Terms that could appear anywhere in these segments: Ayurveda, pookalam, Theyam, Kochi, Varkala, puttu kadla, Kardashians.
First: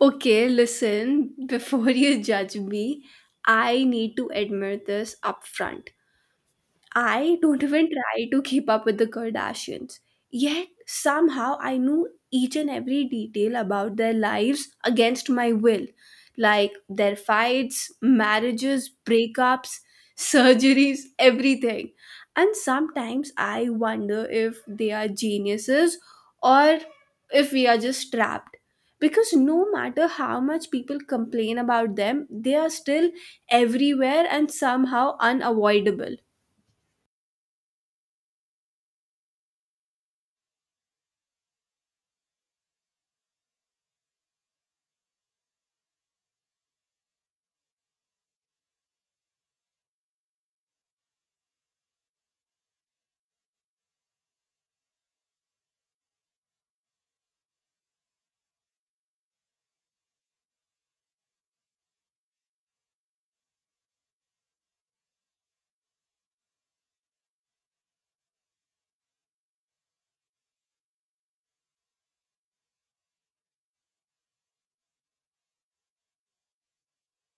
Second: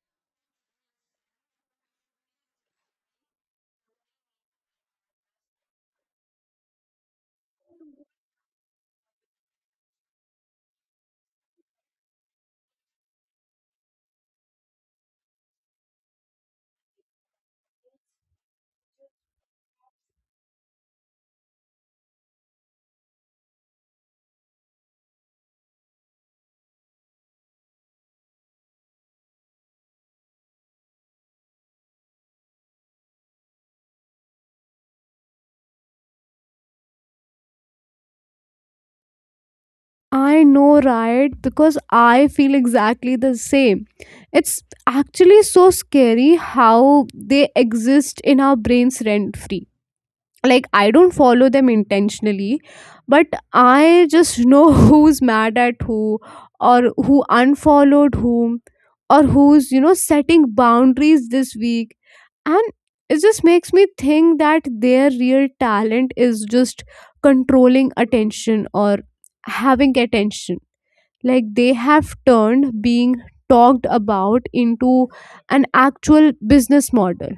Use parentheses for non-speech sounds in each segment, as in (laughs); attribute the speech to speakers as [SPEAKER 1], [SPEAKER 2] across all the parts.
[SPEAKER 1] Okay, listen, (laughs) before you judge me, I need to admit this upfront. I don't even try to keep up with the Kardashians. Yet somehow I knew each and every detail about their lives against my will, like their fights, marriages, breakups, surgeries, everything. And sometimes I wonder if they are geniuses or if we are just trapped. Because no matter how much people complain about them, they are still everywhere and somehow unavoidable.
[SPEAKER 2] I know, right? Because I feel exactly the same. It's actually so scary how they exist in our brains rent free. Like I don't follow them intentionally, but I just know (laughs) who's mad at who, or who unfollowed whom, or who's, you know, setting boundaries this week. And it just makes me think that their real talent is just controlling attention, or having attention. Like they have turned being talked about into an actual business model.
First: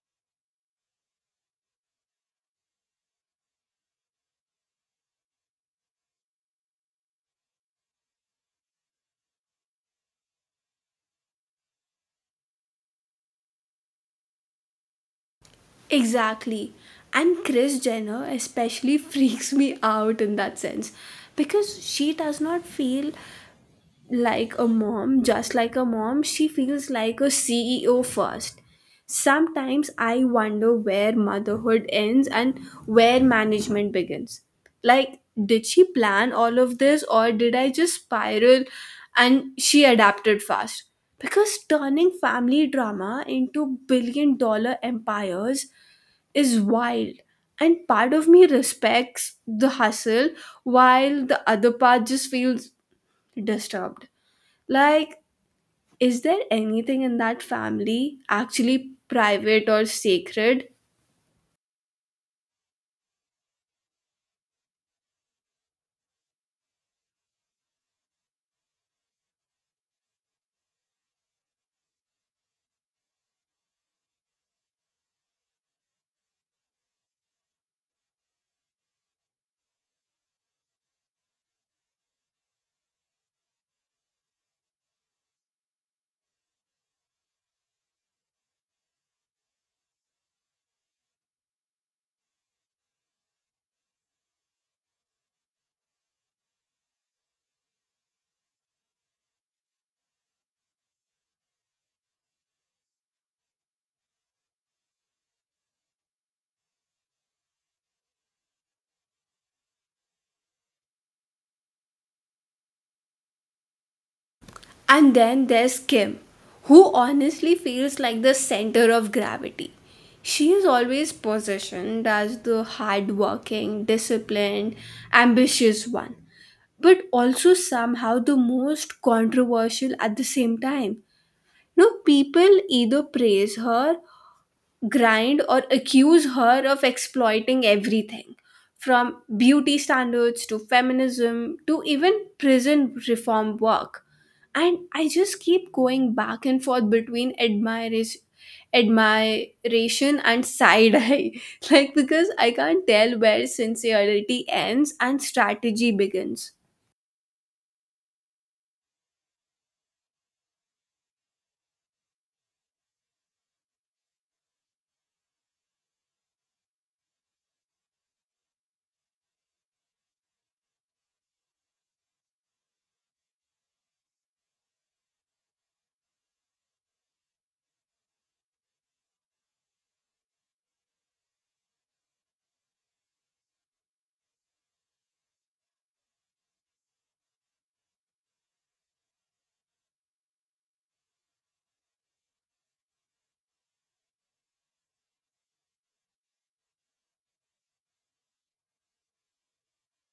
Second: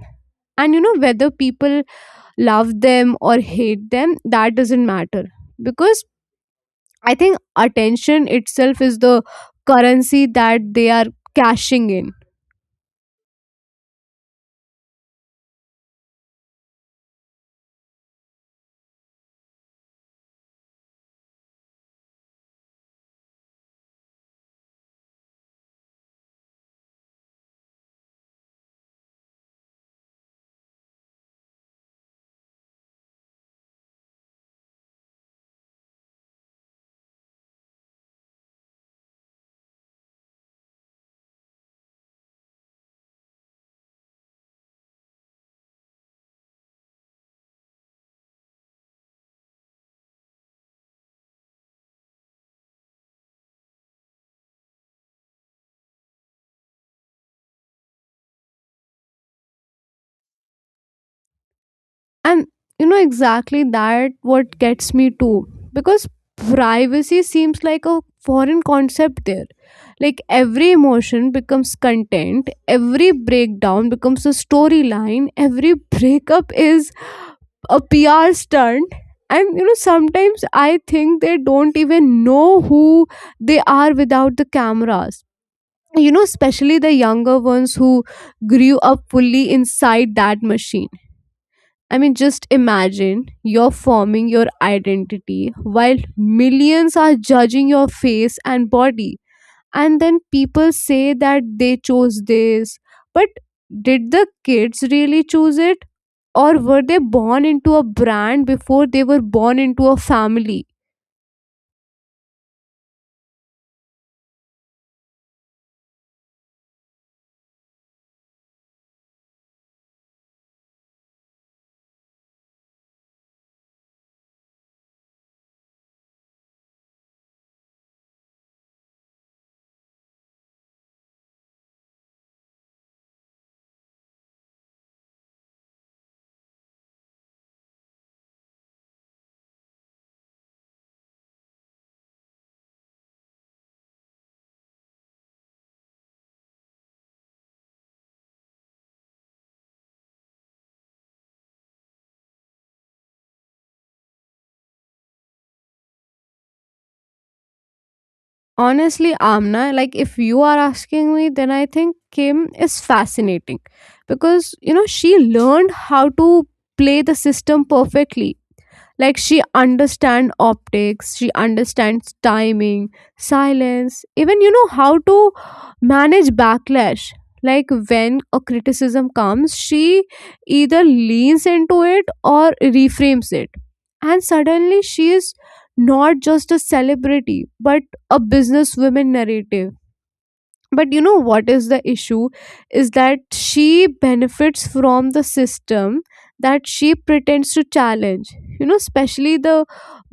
[SPEAKER 2] And, you know, whether people love them or hate them, that doesn't matter, because I think attention itself is the currency that they are cashing in.
[SPEAKER 1] Exactly. And Kris Jenner especially (laughs) freaks me out in that sense because she does not feel like a mom, just like a mom, she feels like a CEO first. Sometimes I wonder where motherhood ends and where management begins. Like, did she plan all of this or did I just spiral and she adapted fast? Because turning family drama into billion-dollar empires is wild and part of me respects the hustle while the other part just feels disturbed, like is there anything in that family actually private or sacred?
[SPEAKER 2] And exactly that what gets me too, because privacy seems like a foreign concept there. Like every emotion becomes content, every breakdown becomes a storyline, every breakup is a PR stunt. And you know, sometimes I think they don't even know who they are without the cameras. You know, especially the younger ones who grew up fully inside that machine. I mean, just imagine you're forming your identity while millions are judging your face and body, and then people say that they chose this, but did the kids really choose it, or were they born into a brand before they were born into a family?
[SPEAKER 1] And then there's Kim, who honestly feels like the center of gravity. She is always positioned as the hardworking, disciplined, ambitious one, but also somehow the most controversial at the same time. No, people either praise her grind or accuse her of exploiting everything from beauty standards to feminism to even prison reform work. And I just keep going back and forth between admiration and side eye. (laughs) Like, because I can't tell where sincerity ends and strategy begins.
[SPEAKER 2] Honestly, Amna, like if you are asking me, then I think Kim is fascinating, because you know she learned how to play the system perfectly. Like she understands optics, she understands timing, silence even, you know, how to manage backlash. Like when a criticism comes, she either leans into it or reframes it, and suddenly she is not just a celebrity, but a businesswoman narrative. But you know what is the issue? Is that she benefits from the system that she pretends to challenge. You know, especially the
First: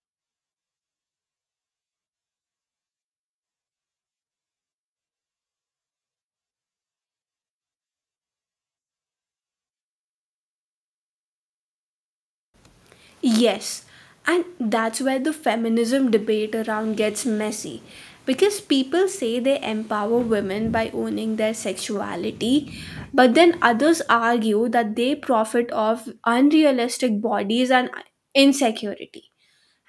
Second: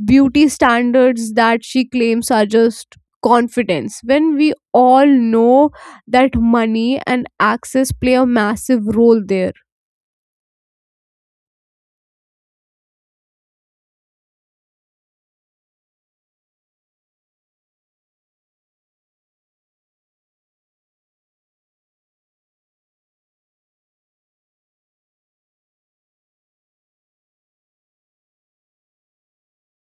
[SPEAKER 2] beauty standards that she claims are just confidence, when we all know that money and access play a massive role there.
[SPEAKER 1] Yes, and that's where the feminism debate around gets messy. Because people say they empower women by owning their sexuality, but then others argue that they profit off unrealistic bodies and insecurity.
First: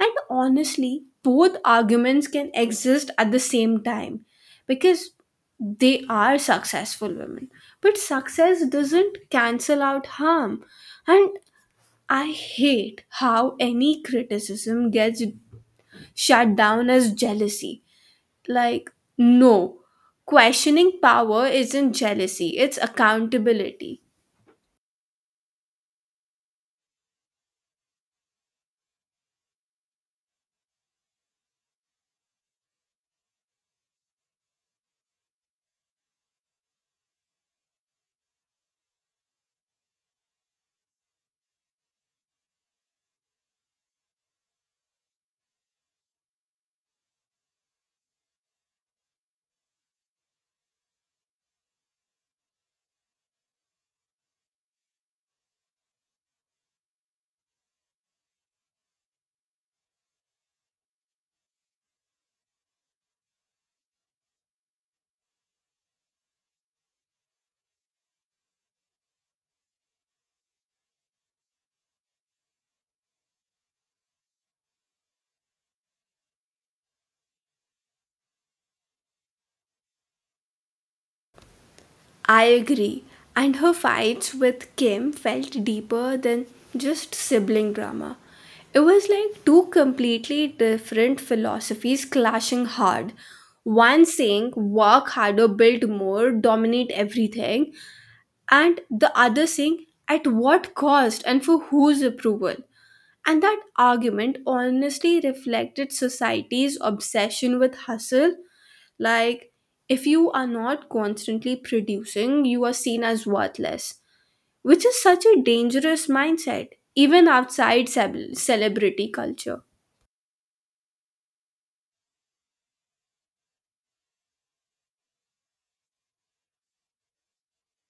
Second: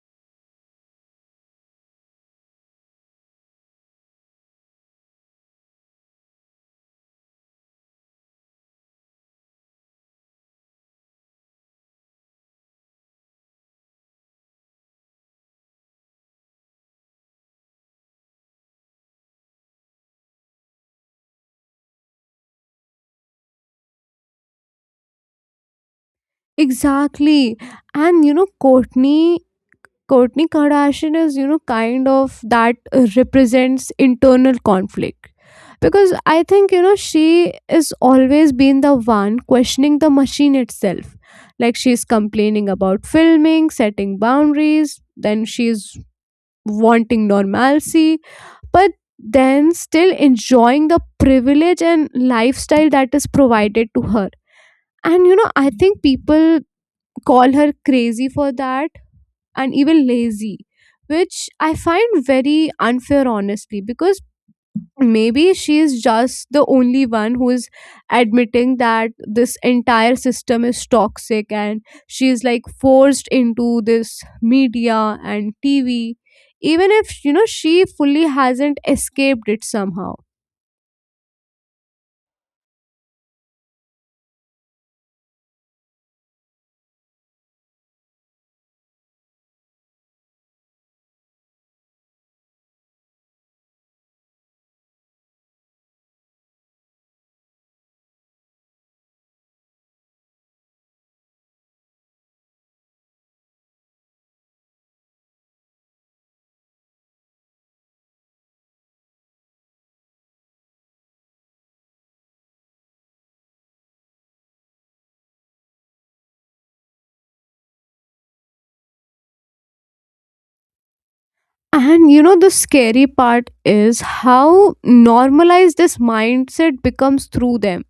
[SPEAKER 1] And honestly, both arguments can exist at the same time because they are successful women. But success doesn't cancel out harm. And I hate how any criticism gets shut down as jealousy. Like, no, questioning power isn't jealousy, it's accountability.
[SPEAKER 2] Exactly. And you know, courtney Kourtney Kardashian is, you know, kind of that represents internal conflict. Because I think, you know, she is always been the one questioning the machine itself. Like she's complaining about filming, setting boundaries, then she's wanting normalcy, but then still enjoying the privilege and lifestyle that is provided to her. And, you know, I think people call her crazy for that, and even lazy, which I find very unfair, honestly, because maybe she is just the only one who is admitting that this entire system is toxic, and she is like forced into this media and TV, even if, you know, she fully hasn't escaped it somehow.
[SPEAKER 1] I agree. And her fights with Kim felt deeper than just sibling drama. It was like two completely different philosophies clashing hard. One saying, work harder, build more, dominate everything, and the other saying at what cost and for whose approval. And that argument honestly reflected society's obsession with hustle. Like, if you are not constantly producing, you are seen as worthless, which is such a dangerous mindset, even outside celebrity culture.
[SPEAKER 2] And you know, the scary part is how normalized this mindset becomes through them.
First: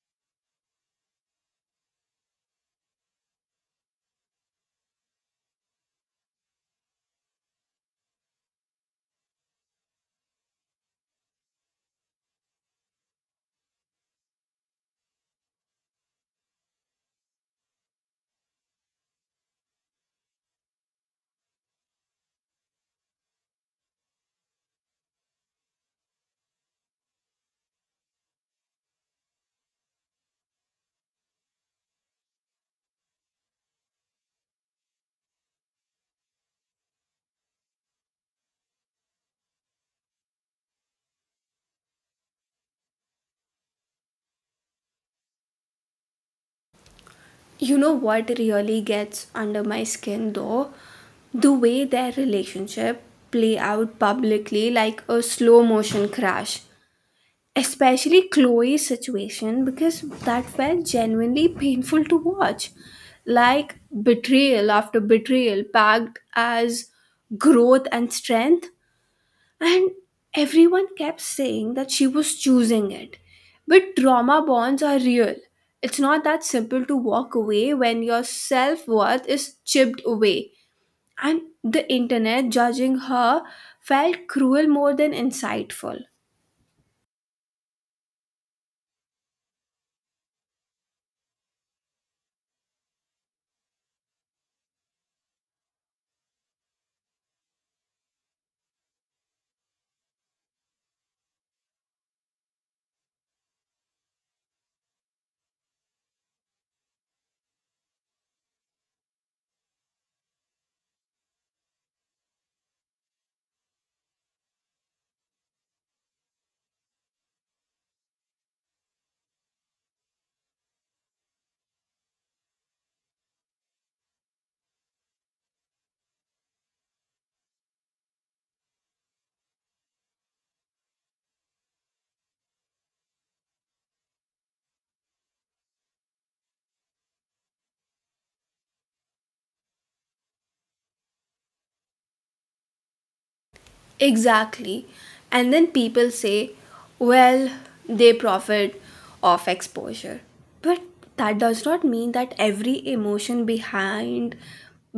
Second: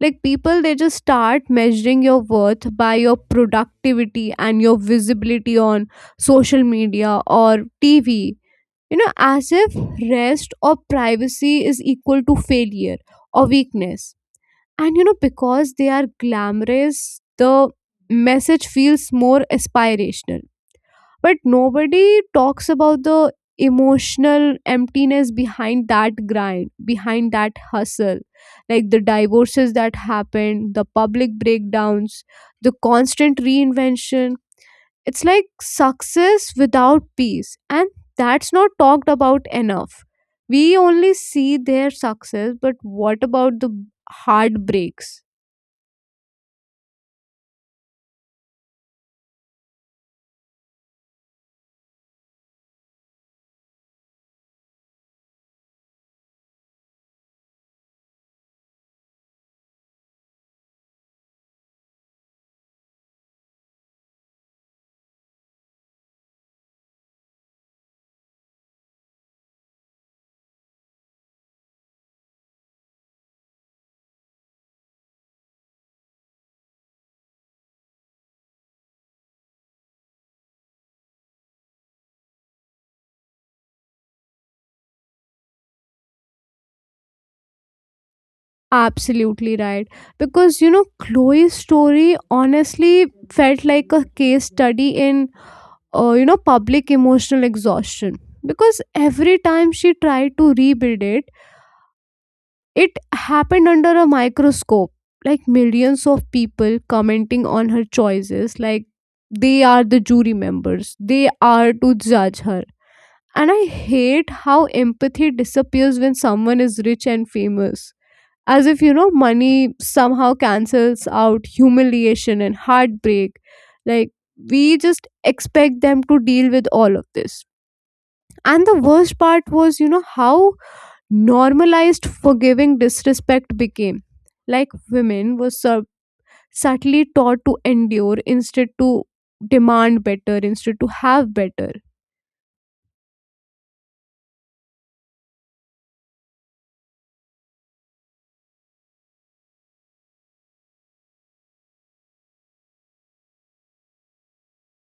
[SPEAKER 2] Like, people, they just start measuring your worth by your productivity and your visibility on social media or TV. You know, as if rest or privacy is equal to failure or weakness. And you know, because they are glamorous, the message feels more aspirational, but nobody talks about the emotional emptiness behind that grind, behind that hustle. Like the divorces that happened, the public breakdowns, the constant reinvention. It's like success without peace, and that's not talked about enough. We only see their success, but what about the heartbreaks?
[SPEAKER 1] You know what really gets under my skin though? The way their relationship play out publicly like a slow motion crash, especially Chloe's situation, because that felt genuinely painful to watch. Like betrayal after betrayal, packed as growth and strength, and everyone kept saying that she was choosing it. But trauma bonds are real. It's not that simple to walk away when your self worth is chipped away. And the internet judging her felt cruel more than insightful.
[SPEAKER 2] Absolutely right. Because, you know, Chloe's story honestly felt like a case study in, you know, public emotional exhaustion. Because every time she tried to rebuild it, it happened under a microscope. Like millions of people commenting on her choices, like they are the jury members, they are to judge her. And I hate how empathy disappears when someone is rich and famous, as if you know money somehow cancels out humiliation and heartbreak. Like we just expect them to deal with all of this. And the worst part was, you know, how normalized forgiving disrespect became. Like women were subtly taught to endure instead, to demand better instead, to have better.
[SPEAKER 1] Exactly. And then people say, well, they profit off exposure. But that does not mean that every emotion behind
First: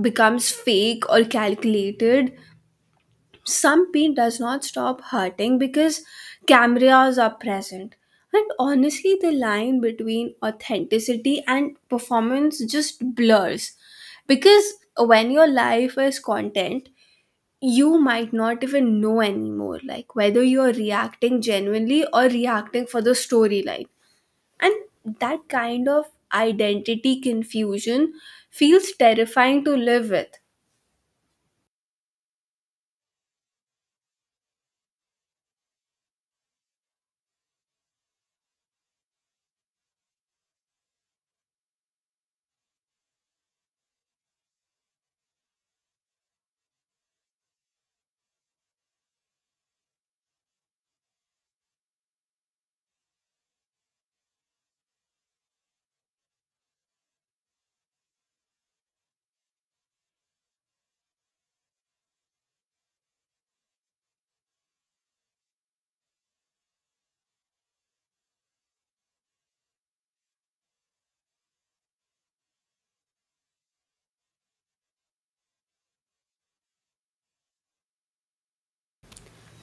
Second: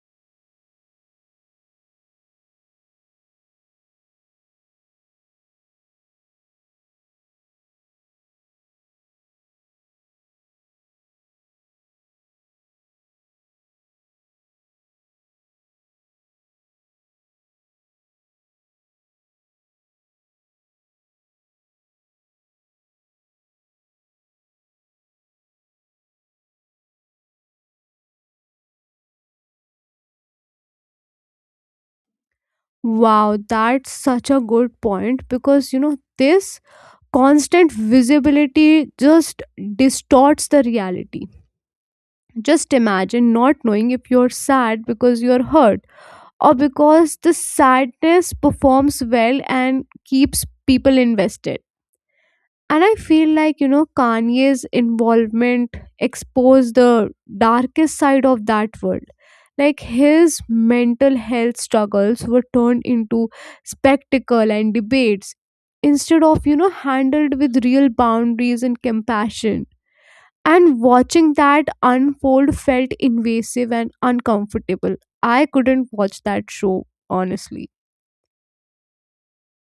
[SPEAKER 1] becomes fake or calculated. Some pain does not stop hurting because cameras are present. And honestly, the line between authenticity and performance just blurs. Because when your life is content, you might not even know anymore like whether you're reacting genuinely or reacting for the storyline, and that kind of identity confusion feels terrifying to live with.
[SPEAKER 2] Wow, that's such a good point, because you know this constant visibility just distorts the reality. Just imagine not knowing if you're sad because you're hurt, or because the sadness performs well and keeps people invested. And I feel like, you know, Kanye's involvement exposed the darkest side of that world. Like his mental health struggles were turned into spectacle and debates instead of, you know, handled with real boundaries and compassion. And watching that unfold felt invasive and uncomfortable. I couldn't watch that show, honestly.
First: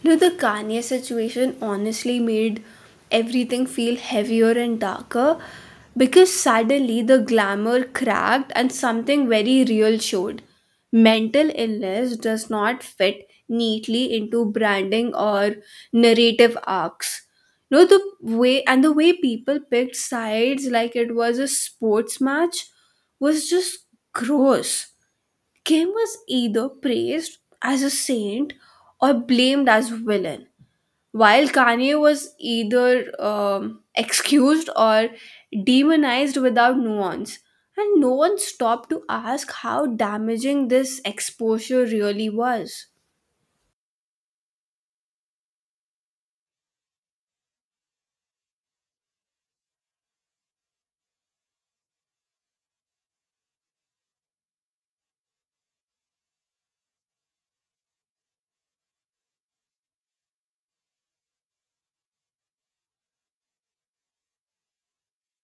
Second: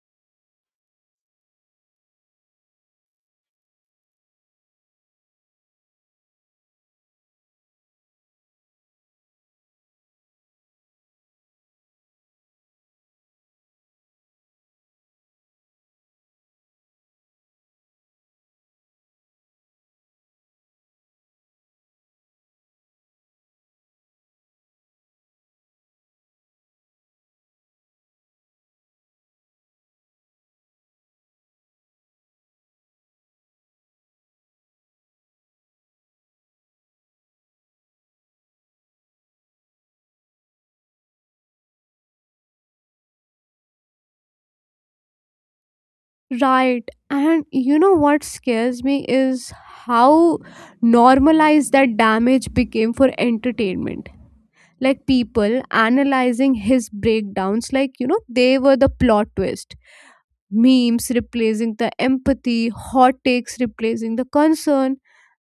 [SPEAKER 1] No, the Kanye situation honestly made everything feel heavier and darker because suddenly the glamour cracked and something very real showed. Mental illness does not fit neatly into branding or narrative arcs. No, the way people picked sides like it was a sports match was just gross. Kim was either praised as a saint or blamed as villain, while Kanye was either excused or demonized without nuance. And no one stopped to ask how damaging this exposure really was.
[SPEAKER 2] Right. And you know what scares me is how normalized that damage became for entertainment. Like people analyzing his breakdowns, like, you know, they were the plot twist. Memes replacing the empathy, hot takes replacing the concern.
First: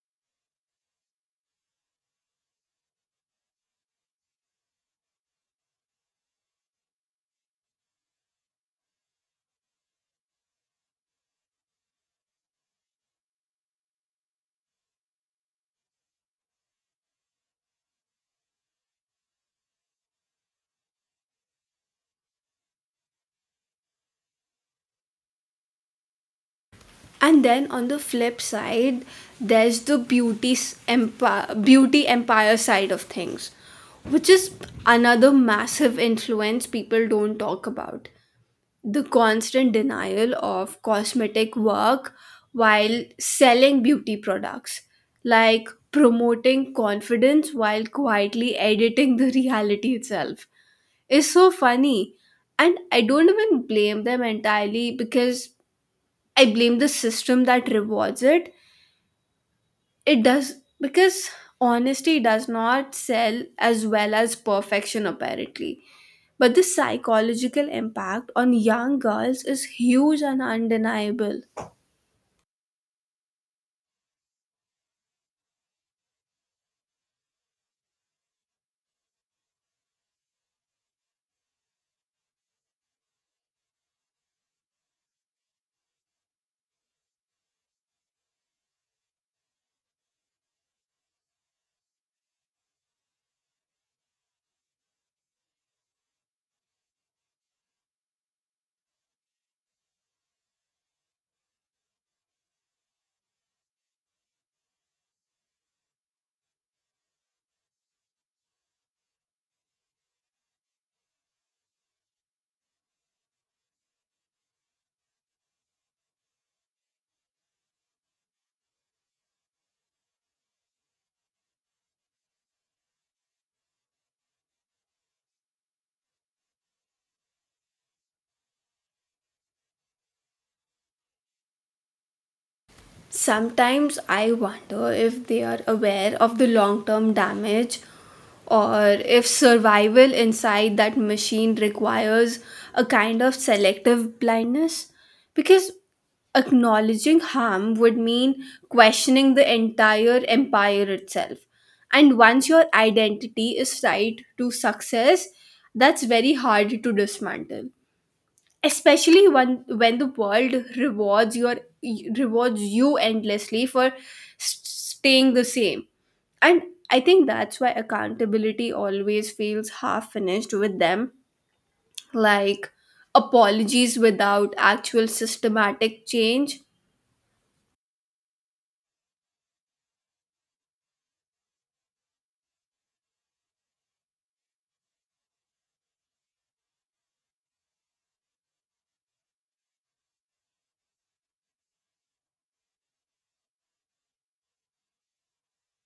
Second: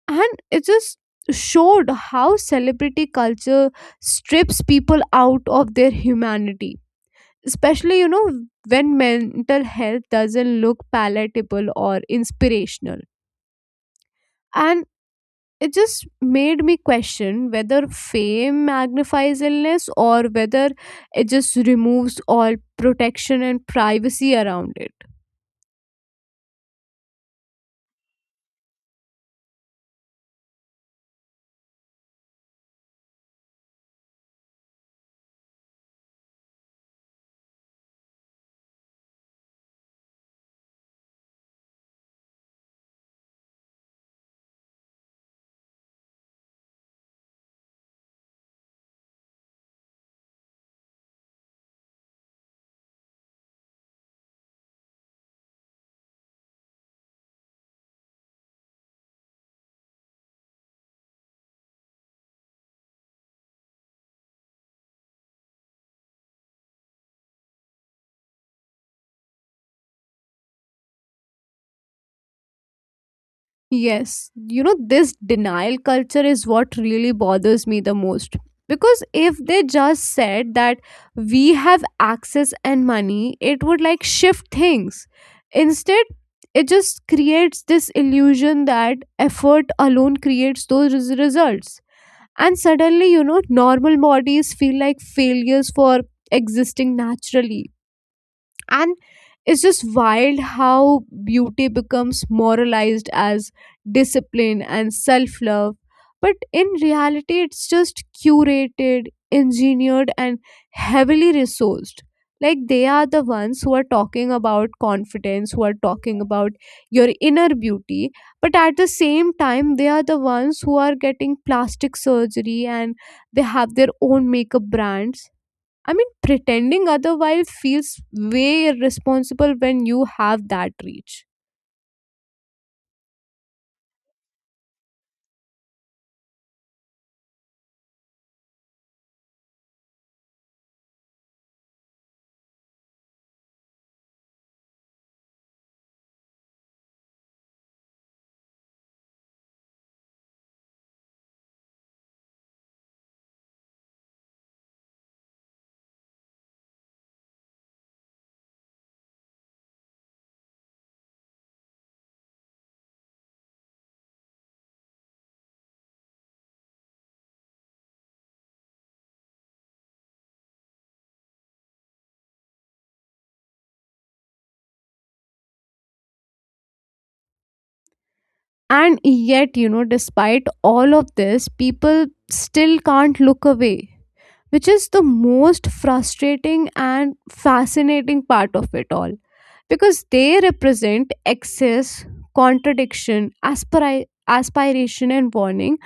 [SPEAKER 2] And it just showed how celebrity culture strips people out of their humanity, especially, you know, when mental health doesn't look palatable or inspirational. And it just made me question whether fame magnifies illness, or whether it just removes all protection and privacy around it.
[SPEAKER 1] And then on the flip side, there's the empire, beauty empire side of things, which is another massive influence people don't talk about. The constant denial of cosmetic work while selling beauty products, like promoting confidence while quietly editing the (laughs) reality itself, is so funny. And I don't even blame them entirely because I blame the system that rewards it. It does, because honesty does not sell as well as perfection, apparently. But the psychological impact on young girls is huge and undeniable.
[SPEAKER 2] Yes, you know, this denial culture is what really bothers me the most. Because if they just said that we have access and money, it would like shift things. Instead, it just creates this illusion that effort alone creates those results. And suddenly, you know, normal bodies feel like failures for existing naturally. And it's just wild how beauty becomes moralized as discipline and self love, but in reality it's just curated, engineered, and heavily resourced. Like they are the ones who are talking about confidence, who are talking about your inner beauty, but at the same time they are the ones who are getting plastic surgery, and they have their own makeup brands. I mean, pretending otherwise feels way irresponsible when you have that reach.
[SPEAKER 1] Sometimes I wonder if they are aware of the long term damage, or if survival inside that machine requires a kind of selective blindness, because acknowledging harm would mean questioning the entire empire itself. And once your identity is tied to success, that's very hard to dismantle, especially when the world rewards you endlessly for staying the same. And I think that's why accountability always feels half finished with them, like apologies without actual systematic change.
[SPEAKER 2] And yet, you know, despite all of this, people still can't look away, which is the most frustrating and fascinating part of it all. Because they represent excess, contradiction, aspiration, and warning,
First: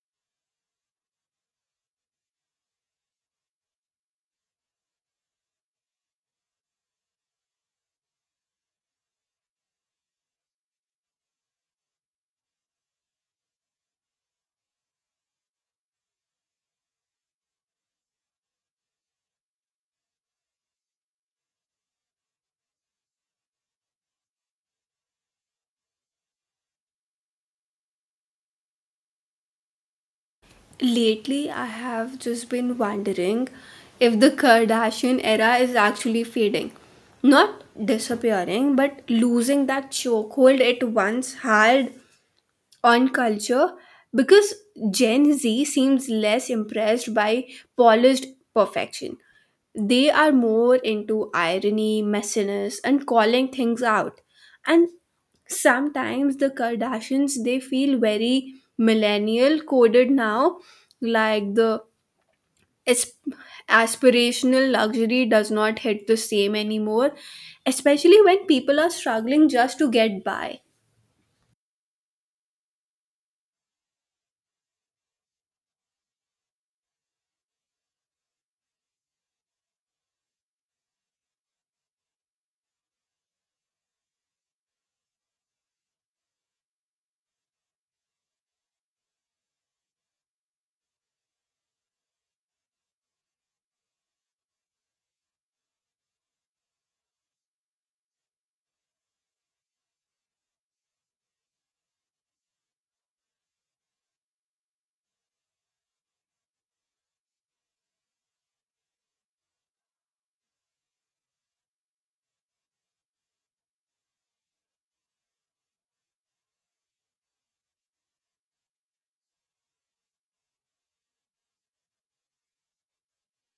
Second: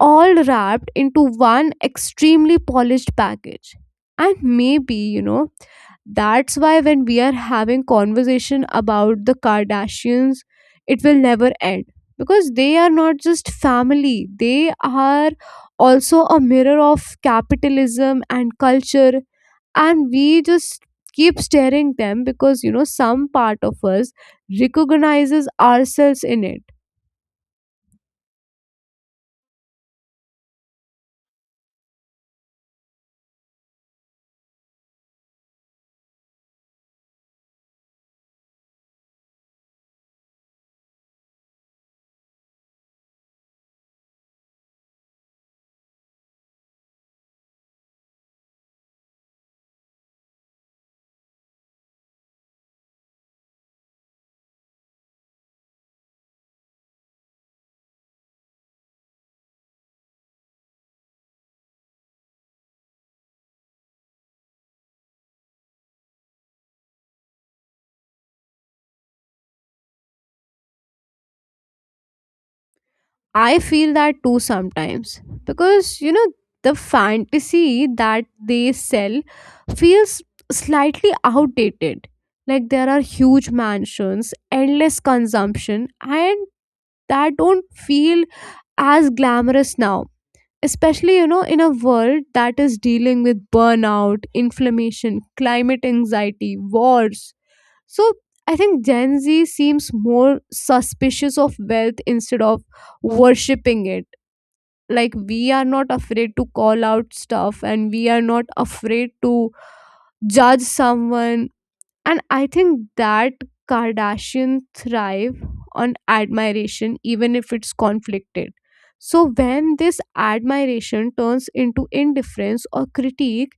[SPEAKER 2] all wrapped into one extremely polished package. And maybe, you know, that's why when we are having conversation about the Kardashians, it will never end, because they are not just family, they are also a mirror of capitalism and culture. And we just keep staring them, because you know some part of us recognizes ourselves in it.
[SPEAKER 1] Lately I have just been wondering if the Kardashian era is actually fading, not disappearing but losing that chokehold it once had on culture, because Gen Z seems less impressed by polished perfection. They are more into irony, messiness, and calling things out. And sometimes the Kardashians, they feel very millennial coded now, like the asp- aspirational luxury does not hit the same anymore, especially when people are struggling just to get by.
[SPEAKER 2] I feel that too sometimes, because you know the fantasy that they sell feels slightly outdated. Like there are huge mansions, endless consumption, and that don't feel as glamorous now. Especially, you know, in a world that is dealing with burnout, inflammation, climate anxiety, wars. So I think Gen Z seems more suspicious of wealth instead of worshipping it. Like we are not afraid to call out stuff, and we are not afraid to judge someone. And I think that Kardashian thrive on admiration, even if it's conflicted. So when this admiration turns into indifference or critique,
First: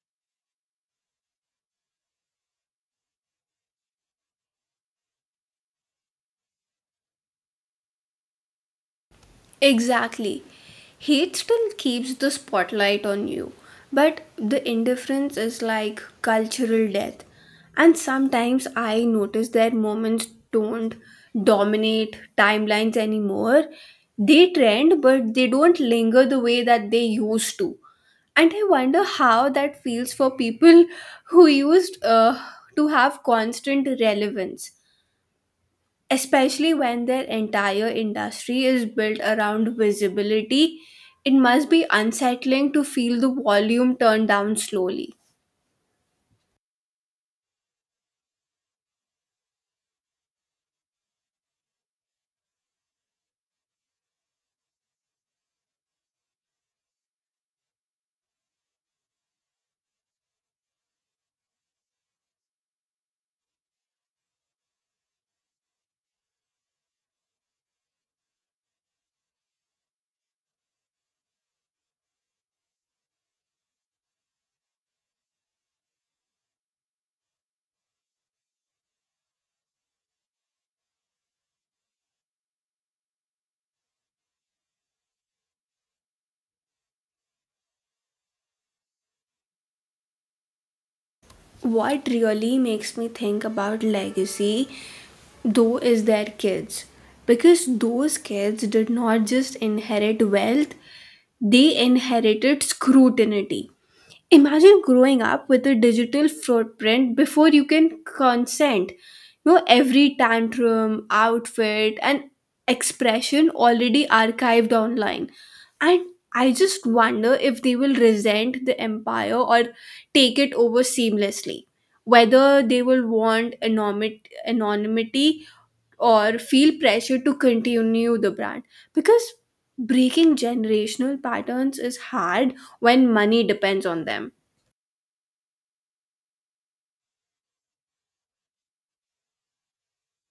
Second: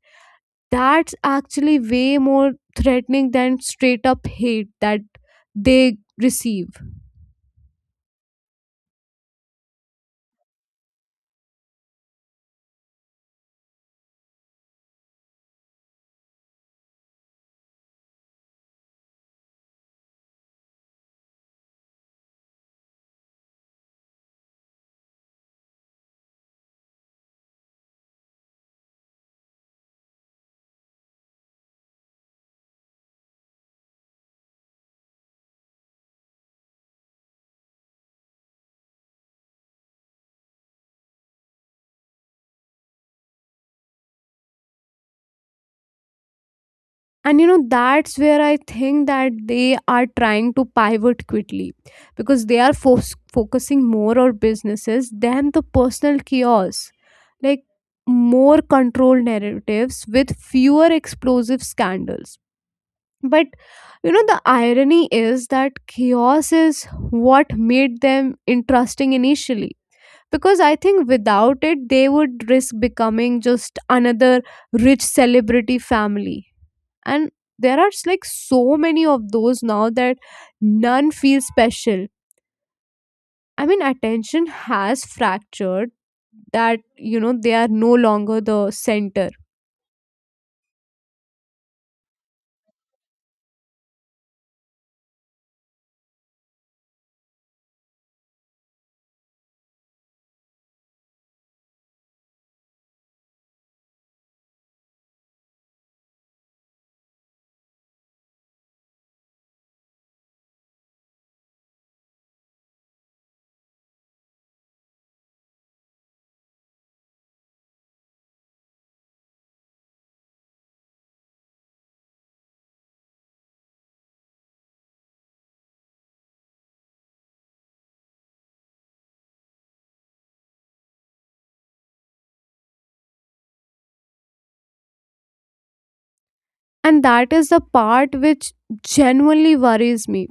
[SPEAKER 2] that's actually way more threatening than straight up hate that they receive.
[SPEAKER 1] Exactly. Hate still keeps the spotlight on you, but the indifference is like cultural death. And sometimes I notice that moments don't dominate timelines anymore. They trend, but they don't linger the way that they used to. And I wonder how that feels for people who used to have constant relevance. Especially when their entire industry is built around visibility, it must be unsettling to feel the volume turn down slowly.
[SPEAKER 2] And you know, that's where I think that they are trying to pivot quickly, because they are focusing more on businesses than the personal chaos. Like more controlled narratives with fewer explosive scandals. But you know, the irony is that chaos is what made them interesting initially. Because I think without it, they would risk becoming just another rich celebrity family. And there are like so many of those now that none feel special. I mean attention has fractured, that you know they are no longer the center.
[SPEAKER 1] What really makes me think about legacy, though, is their kids. Because those kids did not just inherit wealth, they inherited scrutiny. Imagine growing up with a digital footprint before you can consent. You know, every tantrum, outfit, and expression already archived online. And I just wonder if they will resent the empire or take it over seamlessly, whether they will want anonymity or feel pressure to continue the brand, because breaking generational patterns is hard when money depends on them.
[SPEAKER 2] And that is the part which genuinely worries me,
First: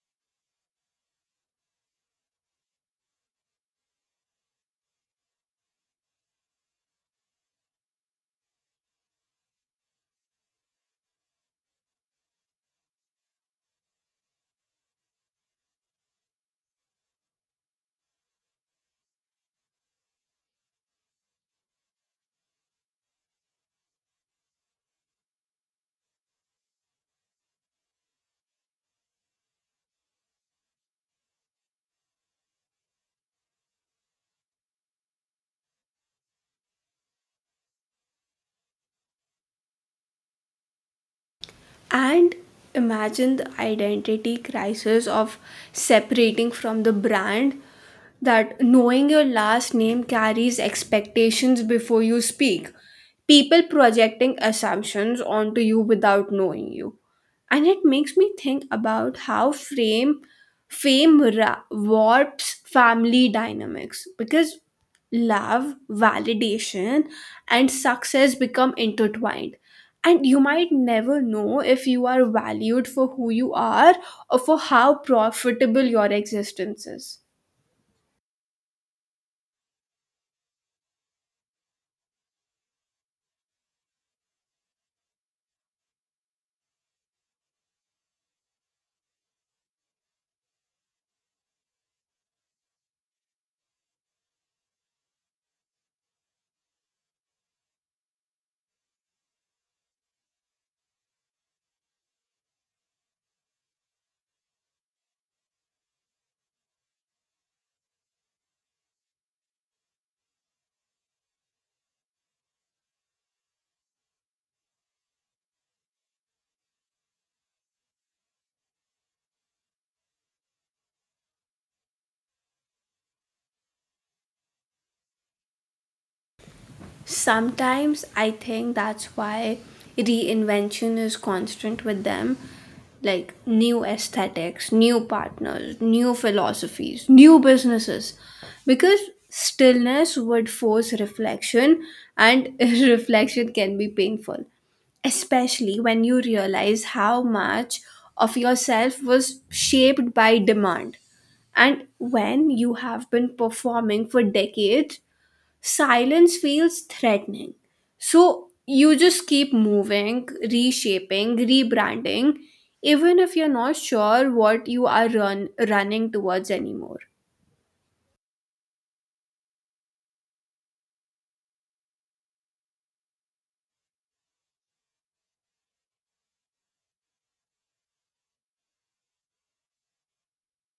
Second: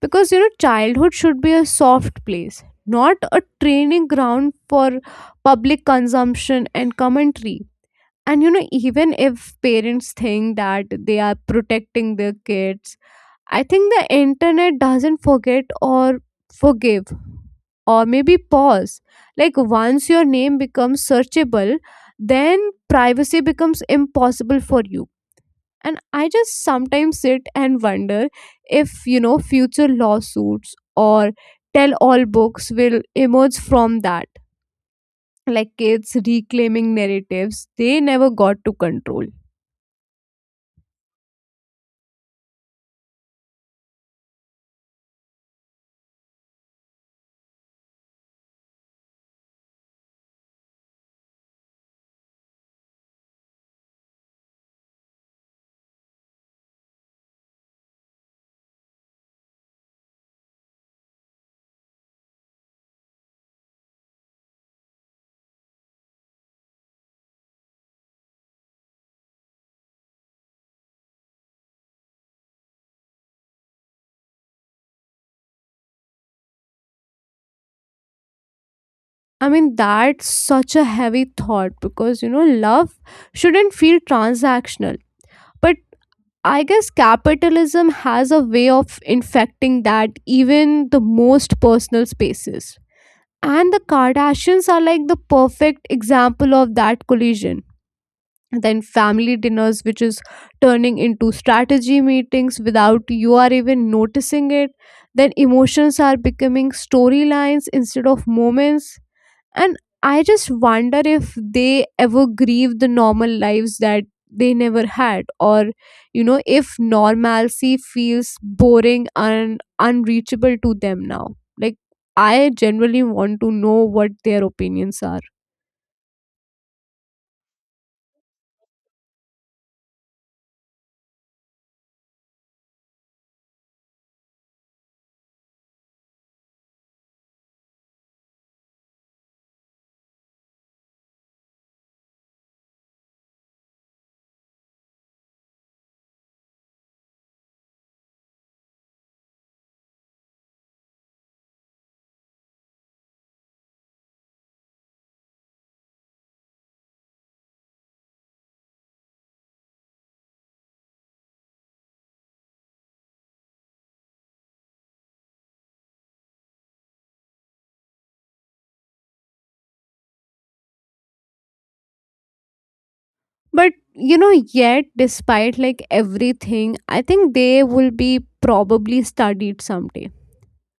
[SPEAKER 2] because you know childhood should be a soft place, not a training ground for public consumption and commentary. And you know, even if parents think that they are protecting their kids, I think the internet doesn't forget or forgive, or maybe pause. Like once your name becomes searchable, then privacy becomes impossible for you. And I just sometimes sit and wonder if, you know, future lawsuits or tell all books will emerge from that. Like kids reclaiming narratives they never got to control.
[SPEAKER 1] And imagine the identity crisis of separating from the brand, that knowing your last name carries expectations before you speak. People projecting assumptions onto you without knowing you. And it makes me think about how warps family dynamics, because love, validation, and success become intertwined, and you might never know if you are valued for who you are or for how profitable your existence is.
[SPEAKER 2] I mean, that's such a heavy thought, because, you know, love shouldn't feel transactional. But I guess capitalism has a way of infecting that, even the most personal spaces. And the Kardashians are like the perfect example of that collision. Then family dinners, which is turning into strategy meetings without you are even noticing it. Then emotions are becoming storylines instead of moments. And I just wonder if they ever grieve the normal lives that they never had, or you know if normalcy feels boring and unreachable to them now. Like I generally want to know what their opinions are.
[SPEAKER 1] Sometimes I think that's why reinvention is constant with them. Like new aesthetics, new partners, new philosophies, new businesses. Because stillness would force reflection, and (laughs) reflection can be painful, especially when you realize how much of yourself was shaped by demand. And when you have been performing for decades, silence feels threatening. So you just keep moving, reshaping, rebranding, even if you're not sure what you are running towards anymore.
[SPEAKER 2] But you know, yet despite like everything, I think they will be probably studied someday.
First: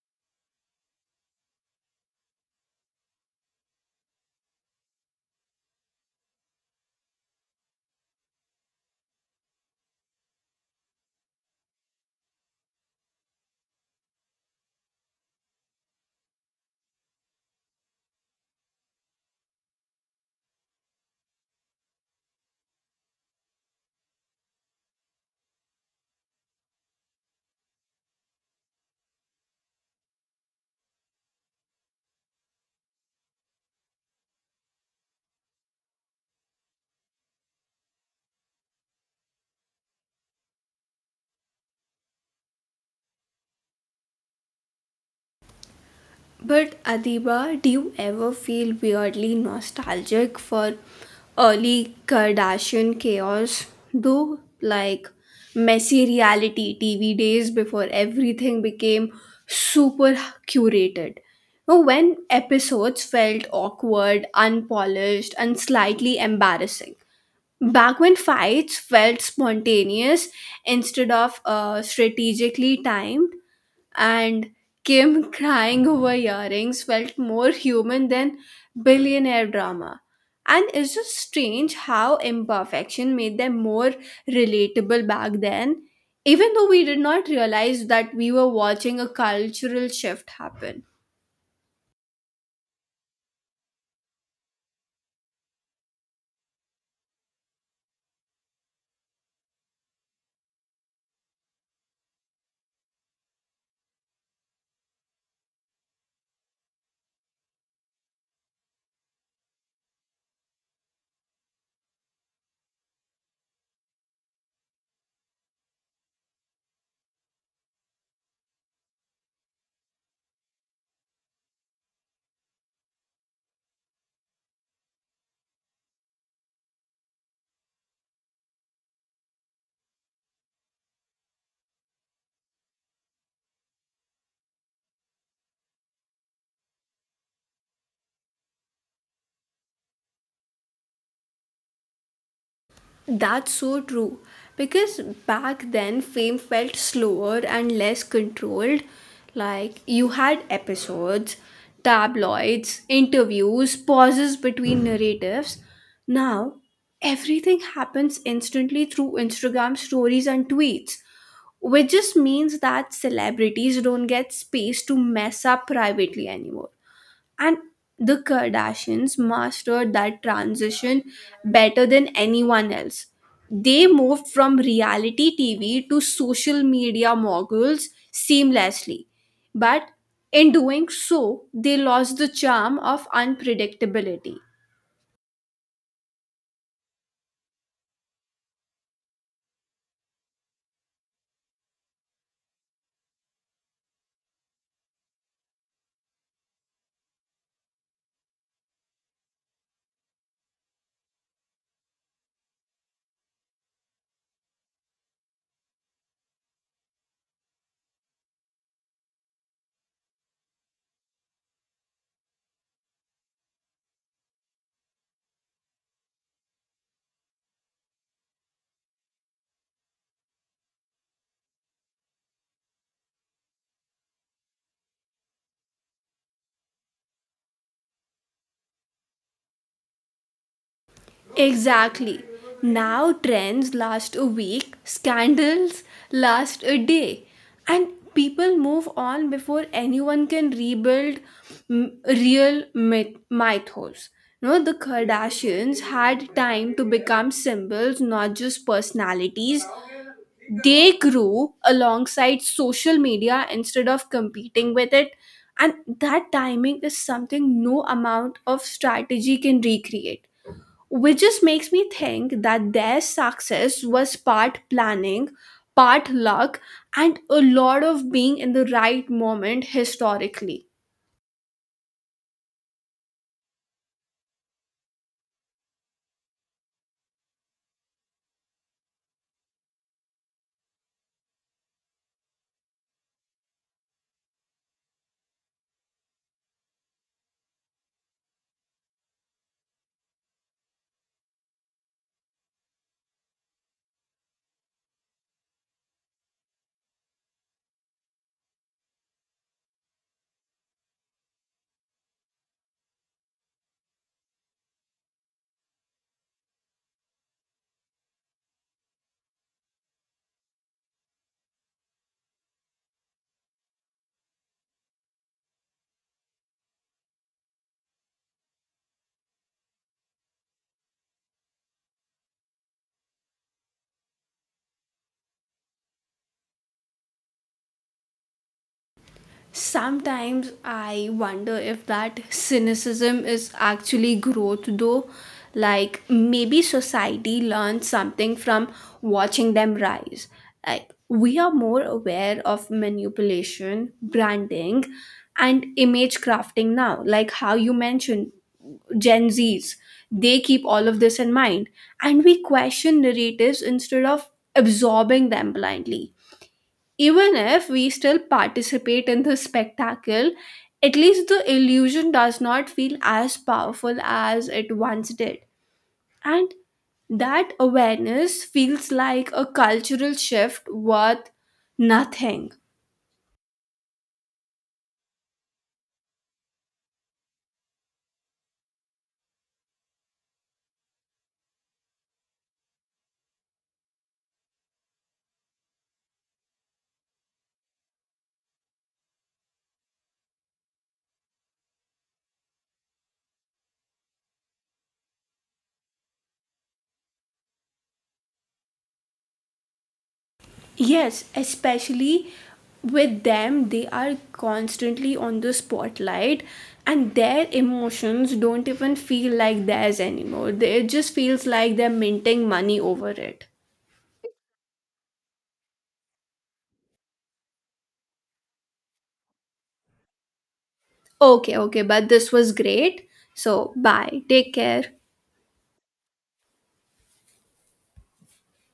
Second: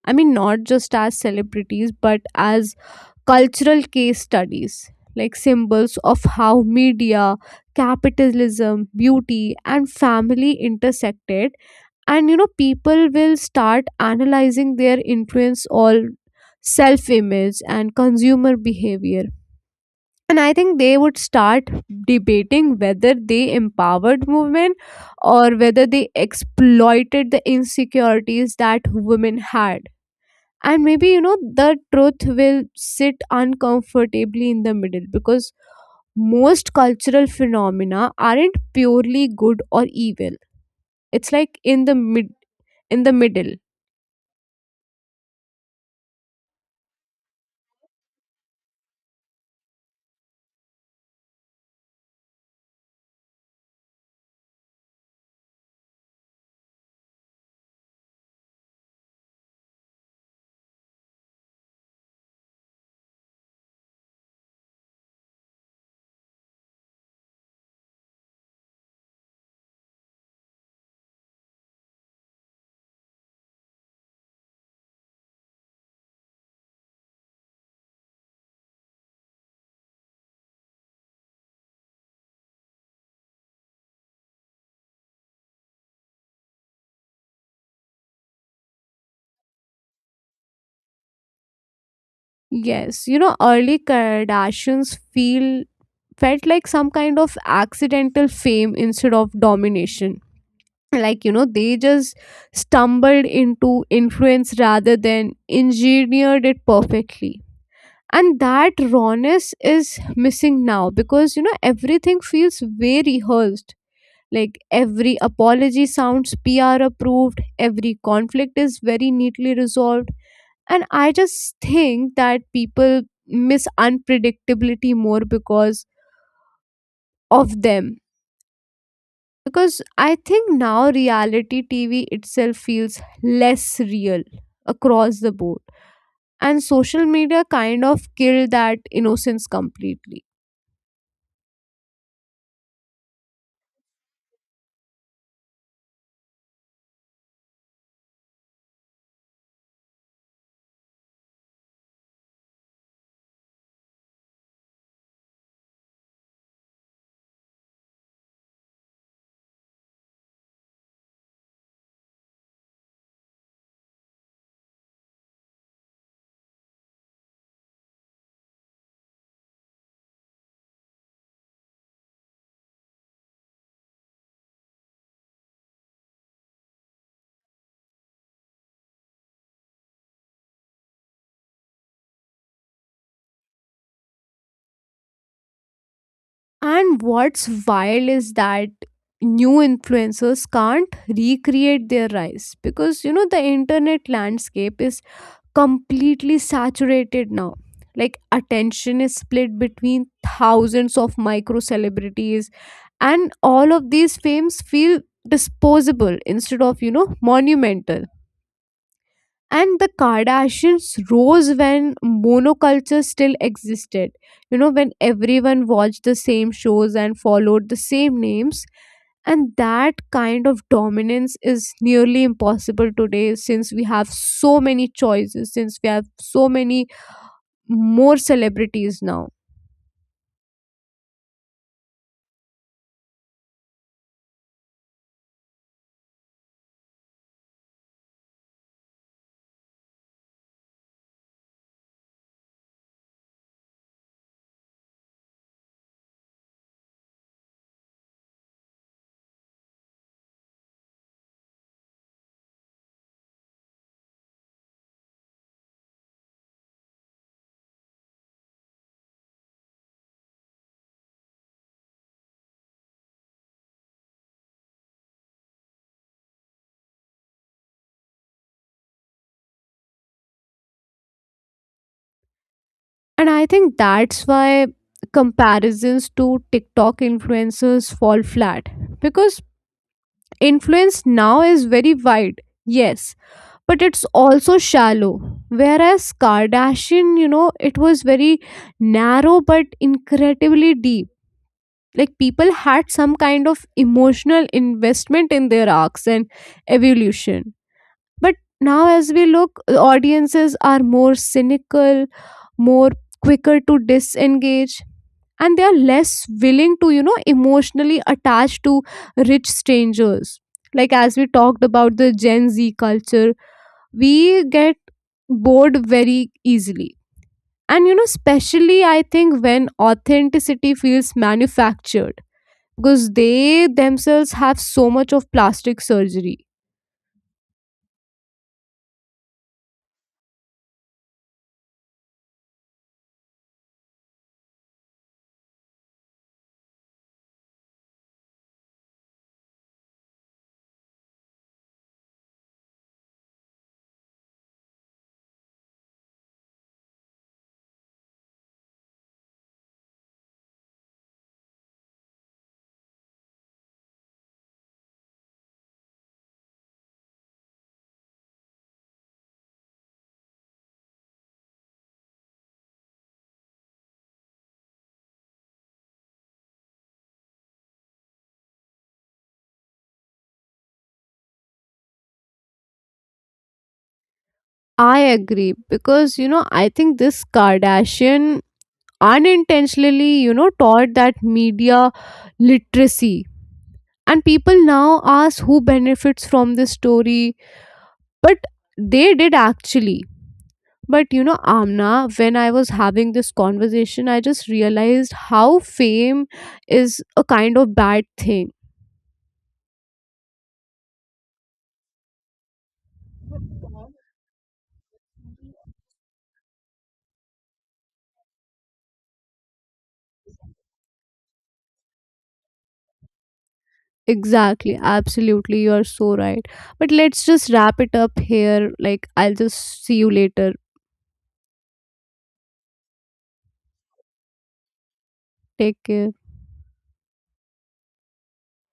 [SPEAKER 2] I mean not just as celebrities, but as cultural case studies. Like symbols of how media, capitalism, beauty, and family intersected. And you know people will start analyzing their influence on self image and consumer behavior. And I think they would start debating whether they empowered movement, or whether they exploited the insecurities that women had. And maybe, you know, the truth will sit uncomfortably in the middle, because most cultural phenomena aren't purely good or evil. It's like in the middle.
[SPEAKER 1] But Adiba, do you ever feel weirdly nostalgic for early Kardashian chaos, though? Like messy reality TV days before everything became super curated. Now, when episodes felt awkward, unpolished, and slightly embarrassing. Back when fights felt spontaneous instead of strategically timed, and Kim crying over earrings felt more human than billionaire drama. And it's just strange how imperfection made them more relatable back then, even though we did not realize that we were watching a cultural shift happen.
[SPEAKER 2] Yes, you know, early Kardashians feel felt like some kind of accidental fame instead of domination. Like, you know, they just stumbled into influence rather than engineered it perfectly. And that rawness is missing now, because you know everything feels way rehearsed. Like every apology sounds PR approved, every conflict is very neatly resolved. And I just think that people miss unpredictability more because of them. Because I think now reality TV itself feels less real across the board. And social media kind of killed that innocence completely.
[SPEAKER 1] That's so true. Because back then, fame felt slower and less controlled. Like, you had episodes, tabloids, interviews, pauses between narratives. Now, everything happens instantly through Instagram stories and tweets, which just means that celebrities don't get space to mess up privately anymore. And the Kardashians mastered that transition better than anyone else. They moved from reality TV to social media moguls seamlessly. But in doing so, they lost the charm of unpredictability.
[SPEAKER 2] And what's wild is that new influencers can't recreate their rise, because you know the internet landscape is completely saturated now. Like attention is split between thousands of micro celebrities, and all of these fames feel disposable instead of, you know, monumental. And the Kardashians rose when monoculture still existed, you know, when everyone watched the same shows and followed the same names. And that kind of dominance is nearly impossible today, since we have so many choices, since we have so many more celebrities now.
[SPEAKER 1] Exactly. Now trends last a week, scandals last a day, and people move on before anyone can rebuild mythos. No, the Kardashians had time to become symbols, not just personalities. They grew alongside social media instead of competing with it. And that timing is something no amount of strategy can recreate, which just makes me think that their success was part planning, part luck, and a lot of being in the right moment historically.
[SPEAKER 2] And I think that's why comparisons to TikTok influencers fall flat, because influence now is very wide, yes, but it's also shallow. Whereas Kardashian, you know, it was very narrow but incredibly deep. Like people had some kind of emotional investment in their arcs and evolution. But now as we look, the audiences are more cynical, more quicker to disengage, and they are less willing to, you know, emotionally attach to rich strangers. Like as we talked about the Gen Z culture, we get bored very easily. And you know, especially I think when authenticity feels manufactured, because they themselves have so much of plastic surgery.
[SPEAKER 1] Sometimes I wonder if that cynicism is actually growth, though. Like maybe society learns something from watching them rise. Like we are more aware of manipulation, branding, and image crafting now. Like how you mentioned, Gen Zs, they keep all of this in mind. And we question narratives instead of absorbing them blindly, even if we still participate in the spectacle, at least the illusion does not feel as powerful as it once did. And that awareness feels like a cultural shift worth nothing.
[SPEAKER 2] I agree, because you know, I think this Kardashian unintentionally, you know, taught that media literacy. And people now ask who benefits from this story, but they did actually. But you know, Amna, when I was having this conversation, I just realized how fame is a kind of bad thing.
[SPEAKER 1] Yes, especially with them, they are constantly on the spotlight and their emotions don't even feel like theirs anymore. It just feels like they're minting money over it.
[SPEAKER 2] Exactly, absolutely, you are so right. But let's just wrap it up here. Like, I'll just see you later.
[SPEAKER 1] Okay, okay, but this was great. So, bye. Take care.
[SPEAKER 2] Take care.